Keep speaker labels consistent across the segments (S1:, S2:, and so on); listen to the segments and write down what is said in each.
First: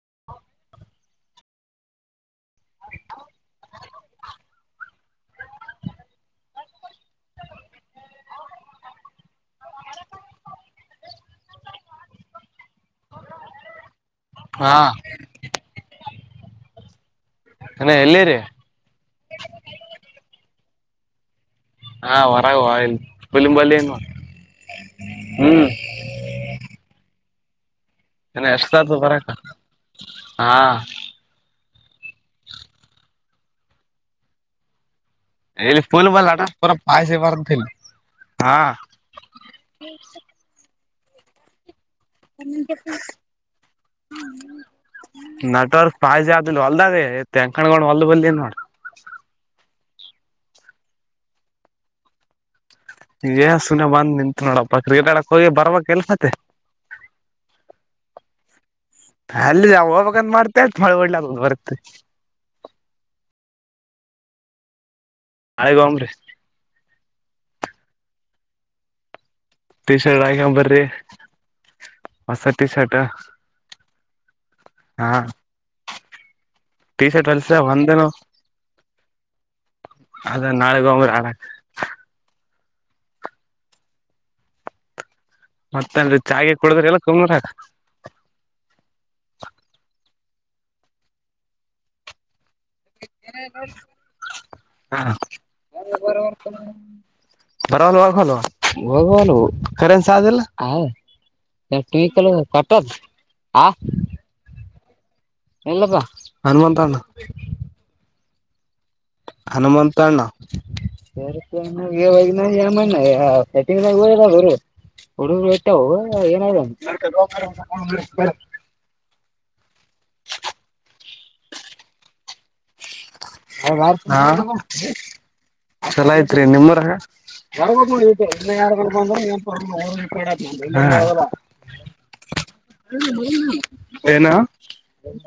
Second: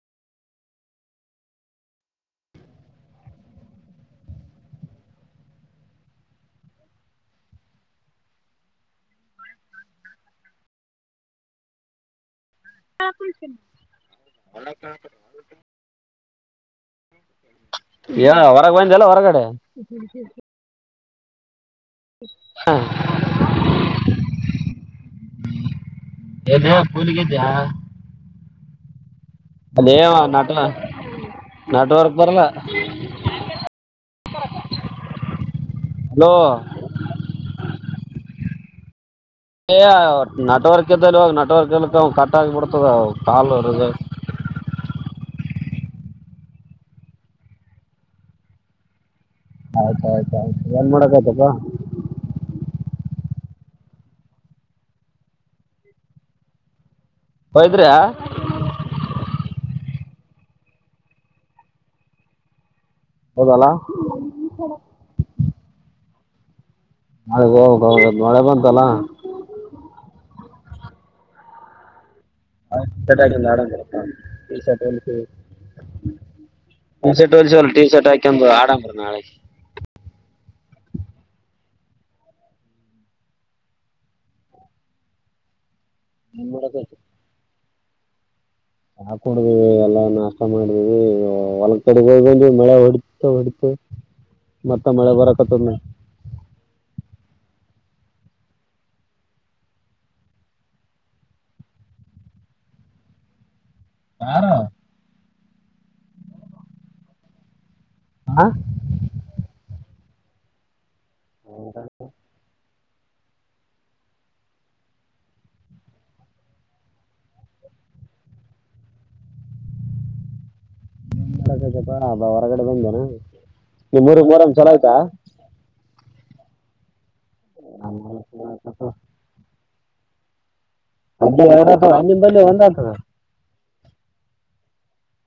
S1: [inaudible]
S2: ಹಪಡ್ಸ
S1: ಹಾ ಅಣ್ಣ ಎಲ್ಲಿರಿ
S2: ಏನ ಹೊರಗ ಬಂದಲ್ಲ ಹೊರಗಡೆ
S1: ಹಾ ಹೊರಗುವ ಇಲ್ ಕೊಲಿಂಬಲ್ಲಿ ಏನು
S2: ಹ್ಮ
S1: ಹ್ಮ್
S2: ಎದೆ ಕೂಲಿಗೆಿದ್ದಾ
S1: ಏ ಎಷ್ಟಾದ್ದು ಬರ
S2: ಅದೇ ನಟನ ನಟ್ವರ್ಕ್ ಬರಲ
S1: ಇಲ್ಲಿ ಪುಲ್ ಬಲ್ಲ ಪೂರ ಪಾಯಸಿ ಬರ್ ಹಾ
S2: ಏ ನೆಟ್ವರ್ಕ್ ಎಂತ ಇವಾಗ ನೆಟ್ವರ್ಕ್ ಎಲ್ಲ ಇವು ಕಟ್ ಆಗಿಬಡ್ತದ ಕಾಲು ಇರುದು
S1: ಪಾಯ್ಿ ಆದ ಹೊಲ್ದೇೆಕಣಗೊಂಡ ಹೊಲ್ ಬಲ್ನ್ ನೋಡ
S2: ಆಯ್ತ ಆಯ್ತ ಆಯ್ತು ಎನ್ ಮಾಡಡಕ ಆಯ್ತಪ್ಪ
S1: ಈಗ ಸುನೆ ಬಂದ ನಿಂತು ನೋಡಪ್ಪ ಕ್ರೀಾಡಕ್ ಹೋಗಿ ಬರ್ಬಕ್ ಎಲ್ ಮತ್ತೆ
S2: ಹಯದ್ರ್ಯಾ
S1: ಅಲ್ಲಿ ಯ ಹಬಾಗಂದ ಮಾಡ್ತ ಆತ್ ಮಳೆ ಒಳ್ಳಲ ಬರುತ್ತೆ
S2: ಹೌದಲ್ಲಾ
S1: ಆಯ ಕಾಂಗ್ರೆಸ್
S2: ಮೆ ಹೋಗದ ಹೌದು ಮಳೆ ಬಂತಲ್ಲ
S1: ಟಿ ಶರ್ಟ್ ಆಾಕಂಬರ್ರಿ ಹೊಸ ಟೀ ಶರ್ಟ್
S2: ಸಟ್
S1: ಹಾ ಟಿ
S2: ಶರ್ಟ್
S1: ಹೊಲ್ಸ
S2: ಹಲ್ಸಲ್ ಟೀ
S1: ಒಂದೇನು
S2: ಶರ್ಟ್ ಹಾಕಿಂದು್ ಆಡಂಬ್ರೀ ನಾಳೆ
S1: ಅದ ನಾಳೆಗ ಹಂಗ್ರ ಆರ ಮತ್ತಂದ
S2: ಏನು
S1: ಚಾಗೆ ಕುಡದ್ರ ಎಲ್ಲ ಕುಮ್ರ
S2: ಹಾಡ್ದವಿ ಎಲ್ಲಾ ನಾಷ್ಟ ಮಾಡಿದೀವಿ ಹೊಲಗ ತಡ ಮಳೆ ಹೊಡಿತ ಹೊಡಿತ ಮತ್ತ
S1: ಹಾ
S2: ಮಳೆ ಬರಕ್ಕತ್ತೊಮ್ಮೆ
S1: ಬರ ಬರ ರನ್ ಸಾಲ್ಲ ಎ ಕಲ ಕಟ್ಟದ ಹ
S2: ಯಾರ
S1: ಎಲ್ಲಪ್ಪ ಹನುಮಂತ್ಣ
S2: ಹಾ
S1: ಹನುಮಂತ ಅಣ್ಣ
S2: ಹಾಂ
S1: ಸೇಣ್ಣ ಸೆಟ್ಟಿಂಗ್ಾಗ ಹೋದರು ಹುಡುರು ಇಯ್ತವು ಏನ [inaudible]
S2: ಮಾಡಪ್ಪ ಅ ಹೊರಗಡೆ ಬಂದನಾ
S1: ಹ ಚಲ ಆಯ್ತು ರಿ ನಿಮ್ ಊರಾಗ [unintelligible] ಹಾ
S2: ಅಗ್ಗಿ ಎರಡಾತದ ನಿಮ್ಮಲ್ಲಿ ಒಂದಾತದ
S1: ಏನ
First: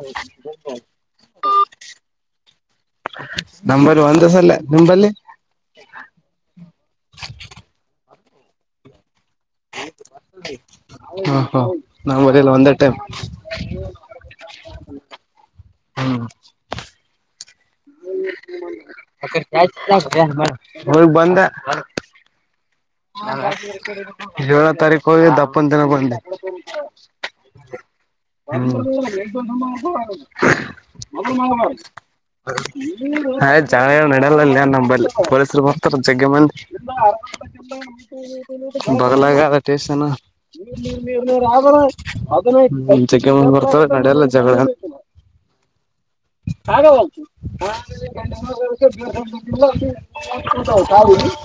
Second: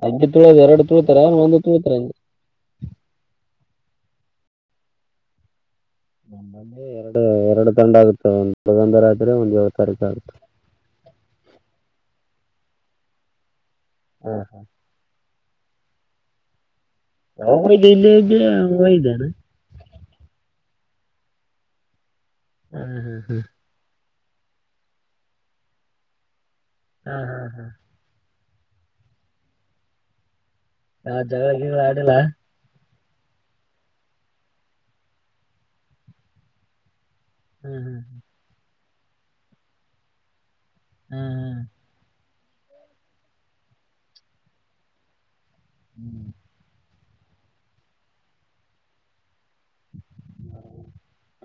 S2: ಹಂಗೆಿ ತುಳಿಯದ ಎರಡು ತುಳ್ತರ ಒಂದು ತುಳ್ತರಗೆ
S1: ನಂಬಲ್ಲಿ ಒಂದಸಲ ನಿಂಬಲ್ಲಿ
S2: ನಮ್ಮಲ್ಲಿ ಎರಡು ಎರಡು ದಂಡ ಆಗುತ್ತೆ ಒಂದ ದಂದ
S1: ಹಾ ಹ ನಾ ಮರಲ್ಲ ಒಂದೇ ಟೈಮ್
S2: ಹ್ಮ ಹಾ
S1: ಹ್ಮ್
S2: ಹೋಗಿದ್ದೆ ಇಲ್ಲಿ ಇದ್ದೆ ಹೋಗಿದ್ದಾನ
S1: ಅಕ್ಕಾಯ ಮ ಹೋಗ್ ಬಂದ ಏಳ ತಾರೀಕು ಹೋಗಿದ್ದ ದಪ್ಪಂತ ತನಕೊಂಡೆ
S2: ಹ್ಮ ಹಾ ಹಾ
S1: ನಿ
S2: ಜಗಳ ಗಿಗಳ ಆಡಿಲ್ಲ
S1: [unintelligible] ಆಯ್ ಜಳ ನಡಲ್ಲಲ್ಲಿ ನಮ್ಮಲ್ಲಿ ಪೊಲೀಸರು ಬರ್ತಾರ ಜಗ್ಗೆ ಮಂದಿ ಬದಲಾಗಿ ಅದೆ ಸ್ಟೇಷನ್ ಮುಂಚಕ್ಕೆ ಮುಂದ ಬರ್ತವೆ ನಡೆಯಲ್ಲ ಜಗಳ [unintelligible]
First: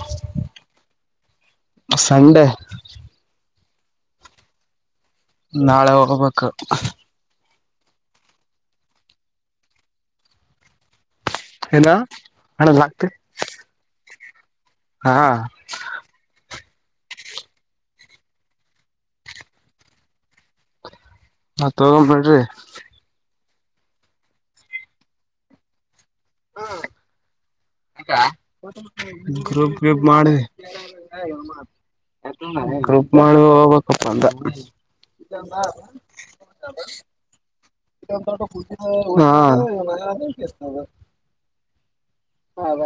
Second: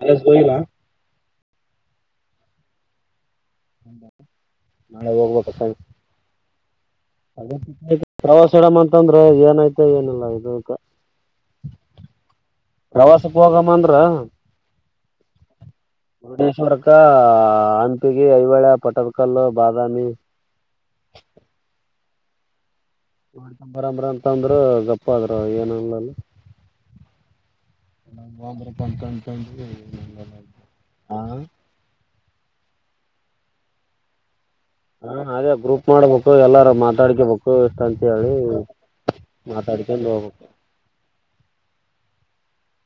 S2: ಕಾಲೇಜ್ ಹೋಗಿಲ್ಲ
S1: ಸಂಡೆ
S2: [unintelligible] ಹೋಗ್ಬೇಕು
S1: ನಾಳೆ ಹೋಗ್ಬೇಕು
S2: ಪ್ರವಾಸ ಇಡಮ್ ಅಂತಂದ್ರೆ ಏನಾಯ್ತ ಏನಿಲ್ಲ ಇದು
S1: ಏನ ಅಣ್ಣ ಲಾಕ್ತಿ
S2: ಪ್ರವಾಸಕ್ಕೆ ಹೋಗಮ್ಮ ಅಂದ್ರ
S1: ಹಾ
S2: ಮುರುಡೇಶ್ವರಕ ಆತ್ಹೋಗಿ ಐವಳ ಪಟದಕಲ್ಲು ಬಾದಾಮಿ
S1: ಮತ್ ಹಾಗೊಮ್ಮ ನೆಡೀರಿ
S2: ಮಾಡ್ತ ಬರರ ಅಂತ ಅಂದ್ರರು ಗಪ್ಪ ಆದದ್ರರು ಏನಲ್ಲಲ್
S1: ಹ್ಮ ಗ್ರೂಪ್ ಗಿಪ್ ಮಾಡಿ
S2: ಹಾ
S1: ಗ್ರೂಪ್ ಮಾಡ ಹೋಗ್ಬೇಕಪ್ಪ ಅದೇ
S2: ಹ ಅದೇ ಗ್ರೂಪ್ ಮಾಡ್ಬೇಕು ಎಲ್ಲಾರು ಮಾತಾಡ್ಕಬೇಕು ಎಷ್ಟ
S1: ು [unintelligible]
S2: ಹೋಗ್ಬೇಕು
S1: ಹಾದ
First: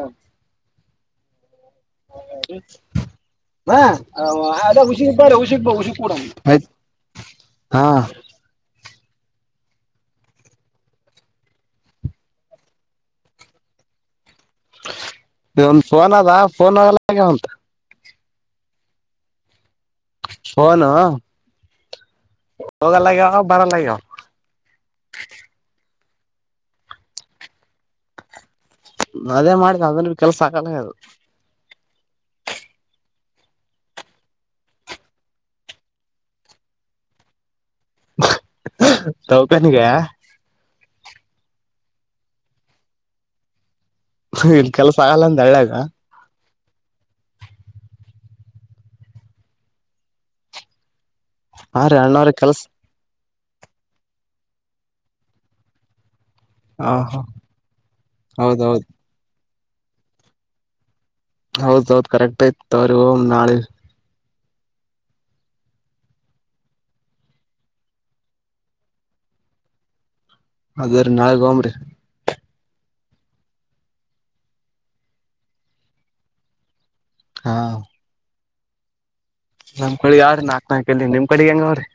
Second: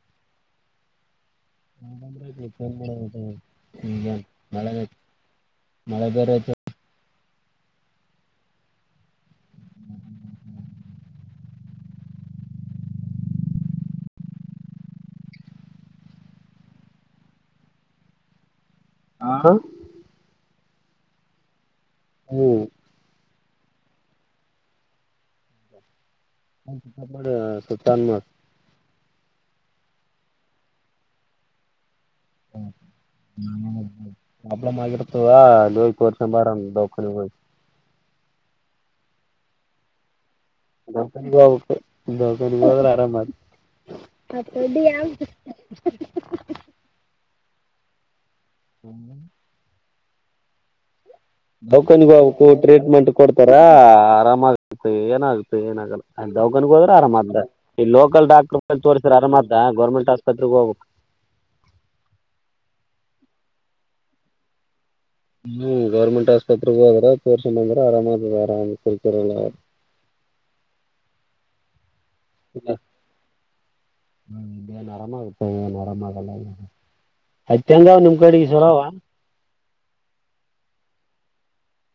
S1: ಹ [unintelligible]
S2: ಈಗ
S1: ಹ
S2: ಮಳೆ
S1: ಅದ ಹುಷಿ ಬ್ರ ಹುಸಿಗ್ಬ ಹುಸಿ
S2: ಮಳೆ
S1: ಕೂಡ
S2: ಬೇರೆ ಐತೆ
S1: ಆಯ್ತ ಹಾ ಇ ಒಂದು ಫೋನ್ ಅದ ಫೋನ್ ಆಲ್ಲ ಹಾಗ ಅಂತ
S2: ಹಾ
S1: ಫೋನ್
S2: ಹ್ಮ್
S1: ಹೋಗಲ್ಲ ಈಗ [unintelligible]
S2: ಸಪಡ ಸುತ್ತನ್ವ
S1: ಅದೇ ಮಾಡ್ದ ಅದನ್ ಕೆಲ್ಸ ಸಾಕಲ್ಲ ಅದು [inaudible]
S2: [unintelligible] ಕೊರ್ಷ ಬಾರ ದಖಾನ
S1: ಟೋಕನ್ ಗೆ
S2: [unintelligible] ಆರಾಮ
S1: ಇ ಕೆಲಸ ಆಗಲ್ಲಂದ ಅಳ್ಳಗ
S2: ಹ
S1: ಹಾ ರೀ
S2: ಟೋಕನ್
S1: ಅಣ್ಣವ್ರ
S2: ಹೋಗಕ್ಕು
S1: ಕೆಲ್ಸ
S2: ಟ್ರೀಟ್ಮೆಂಟ್ ಕೊಡ್ತಾರ ಆರಾಮಾಗೆ ಏನಾಗುತ್ತೆ ಏನಾಗಲ್ಲ
S1: ಹ
S2: [unintelligible] ಈ ಲೋಕಲ್ ಡಾಕ್ಟರ್
S1: ಹೌದೌದ್
S2: ತೋರ್ಸ್ರ ಆರಾಮ ಆ [unintelligible] ಗೌರ್ಮೆಂಟ್ ಆಸ್ಪತ್ರೆಗ ಹೋಗಬೇಕ್.
S1: ಹೌದ ಹೌದ ಕರೆಕ್ಟ್ ಐತ್ ತವ್ರ ನಾಳೆ
S2: ಹ್ಮ್ ಗೌರ್ಮೆಂಟ್ ಆಸ್ಪತ್ರೆಗ ಹೋದ್ರ ತೋರ್ಸ ಅಂದ್ರೆ ಆರಾಮ್ ಅದ ಆರಾಮ್ ಕುರ್ಕರಲ್ಲ
S1: ಅದ್ರೀ ನಾಳಗ್ ಒಗಮ್ ರಿ
S2: ಇಲ್ಲ ಹ [unintelligible] ಏ ನರ ಮಾಡಲ್ಲ
S1: ಹಾ
S2: ಯತ ಅಂದಾವ ನಿಮ್ ಕಡೆಗೆ ಸರಾವ
S1: ನಮ್ ಕಡೆ ಯ್ರೀ ನಾಕ್ ನಾಲ್ಕ ಎಲ್ಲಿ ನಿಮ್ ಕಡೆ ಹೆಂಗ ಅವ್ರಿ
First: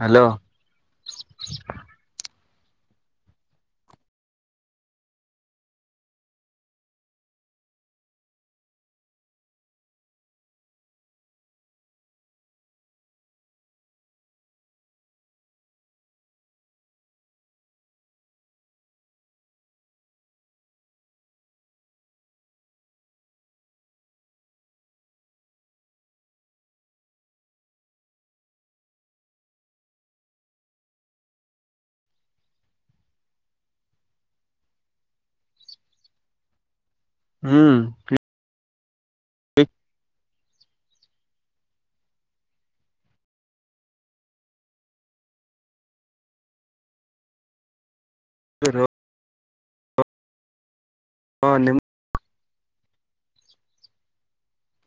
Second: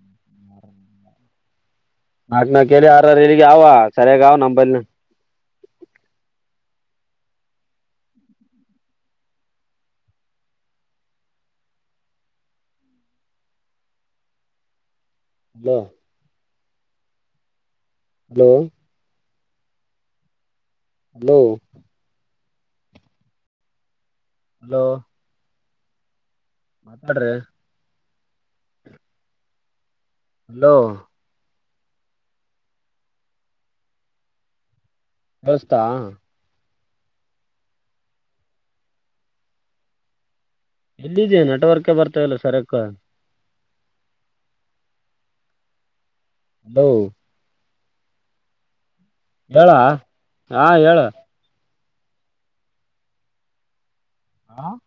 S1: ಹಲೋ
S2: ನಾಕಕ್ [unintelligible] ಆರವಾರ ಹೇಳಗೆ ಯ ಸರಿಯಾಗ ಅವ ನಮಂಬಲ್ ಜ್ಯ ಬ್ಲೌವ್ ಬ್ಲೋ ಬ್ಲೋ ಮಾತಾಡ್ರಿ ಬ್ಲೋ [unintelligible]
S1: ಹ್ಮು [unintelligible]
S2: ಎಲ್ಲಿದ್ದೀಯ ನೆಟ್ವರ್ಕೇ ಬರ್ತಾ ಇಲ್ಲ ಸರಿಯಕ್ಕ. ಬವ್ ಬಳ್ಳಾ ಹಾ ಹೇಳ.
S1: ಆ ನಿಮ್ಮ
S2: ಆ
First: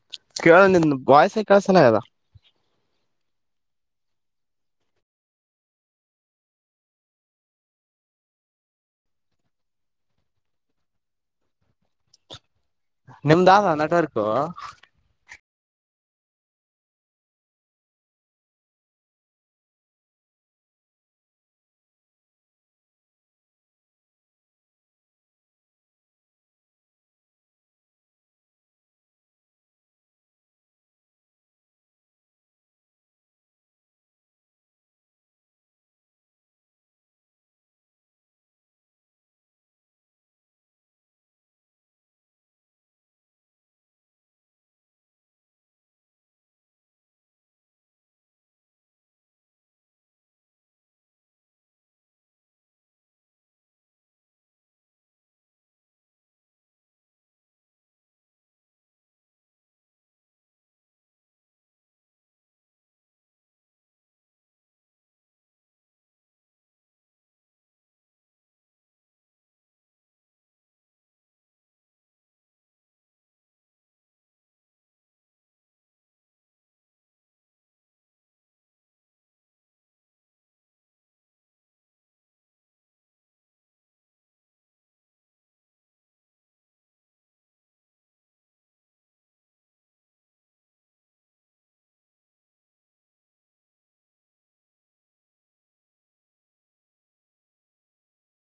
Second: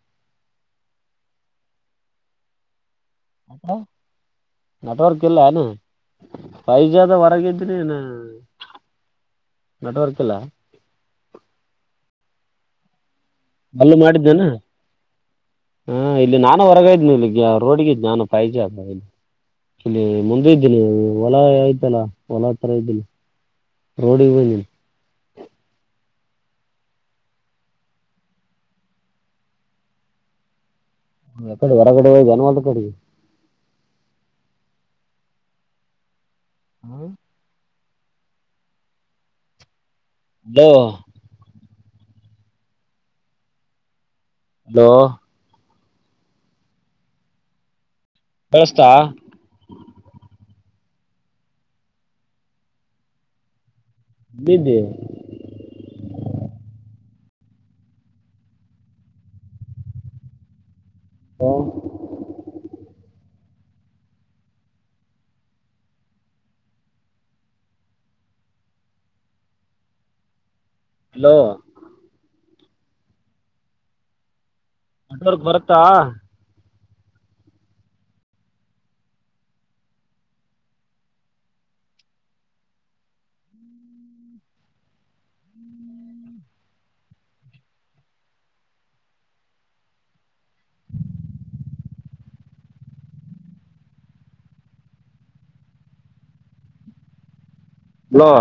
S1: ಕೇಳ ನಿನ್ನ್ ವಾಯ್ಸ್ ಕೇಳ [unintelligible]
S2: [unintelligible] ನೆಟ್ವರ್ಕ್ ಇಲ್ಲ ಅನ್ನ್ ಫೈಜಿ ಅದ್ ಹೊರಗಿದ್ದಿ [unintelligible] ನೆಟ್ವರ್ಕ್ ಇಲ್ಲ.
S1: ನಿಮ್ದ ನೆಟ್ವರ್ಕು.
S2: ಹ್ಮು ಇಲ್ಲಿ ನಾನು ಹೊರಗ ಇದ್ನಿ ಇಲ್ಲಿ ರೋಡ್ಗ ಇದ್ನಿ ನಾನು ಪೈಜಿ ಅದ ಇಲ್ಲಿ. ಇಲ್ಲಿ ಮುಂದೆ ಇದ್ದೀನಿ ಹೊಲ ಅಯ್ತಲ್ಲ ಹೊಲ ಹತ್ತಿರ ಇದ್ದೀನಿ. ರೋಡಿಗ್ ಬಂದಿನ್. ಹ್ಮು ಎಕಡಿ ಎಡಗಡೆ [unintelligible] ಆ [unintelligible] ಬ್ಲೋ ಪಸ್ಟಾ ಬಿದ್ದಿ ಅ ಹಲೋ ನೆಟ್ವರ್ಕ್ ಬರುತ್ತಾ. ಬ್ಲೋ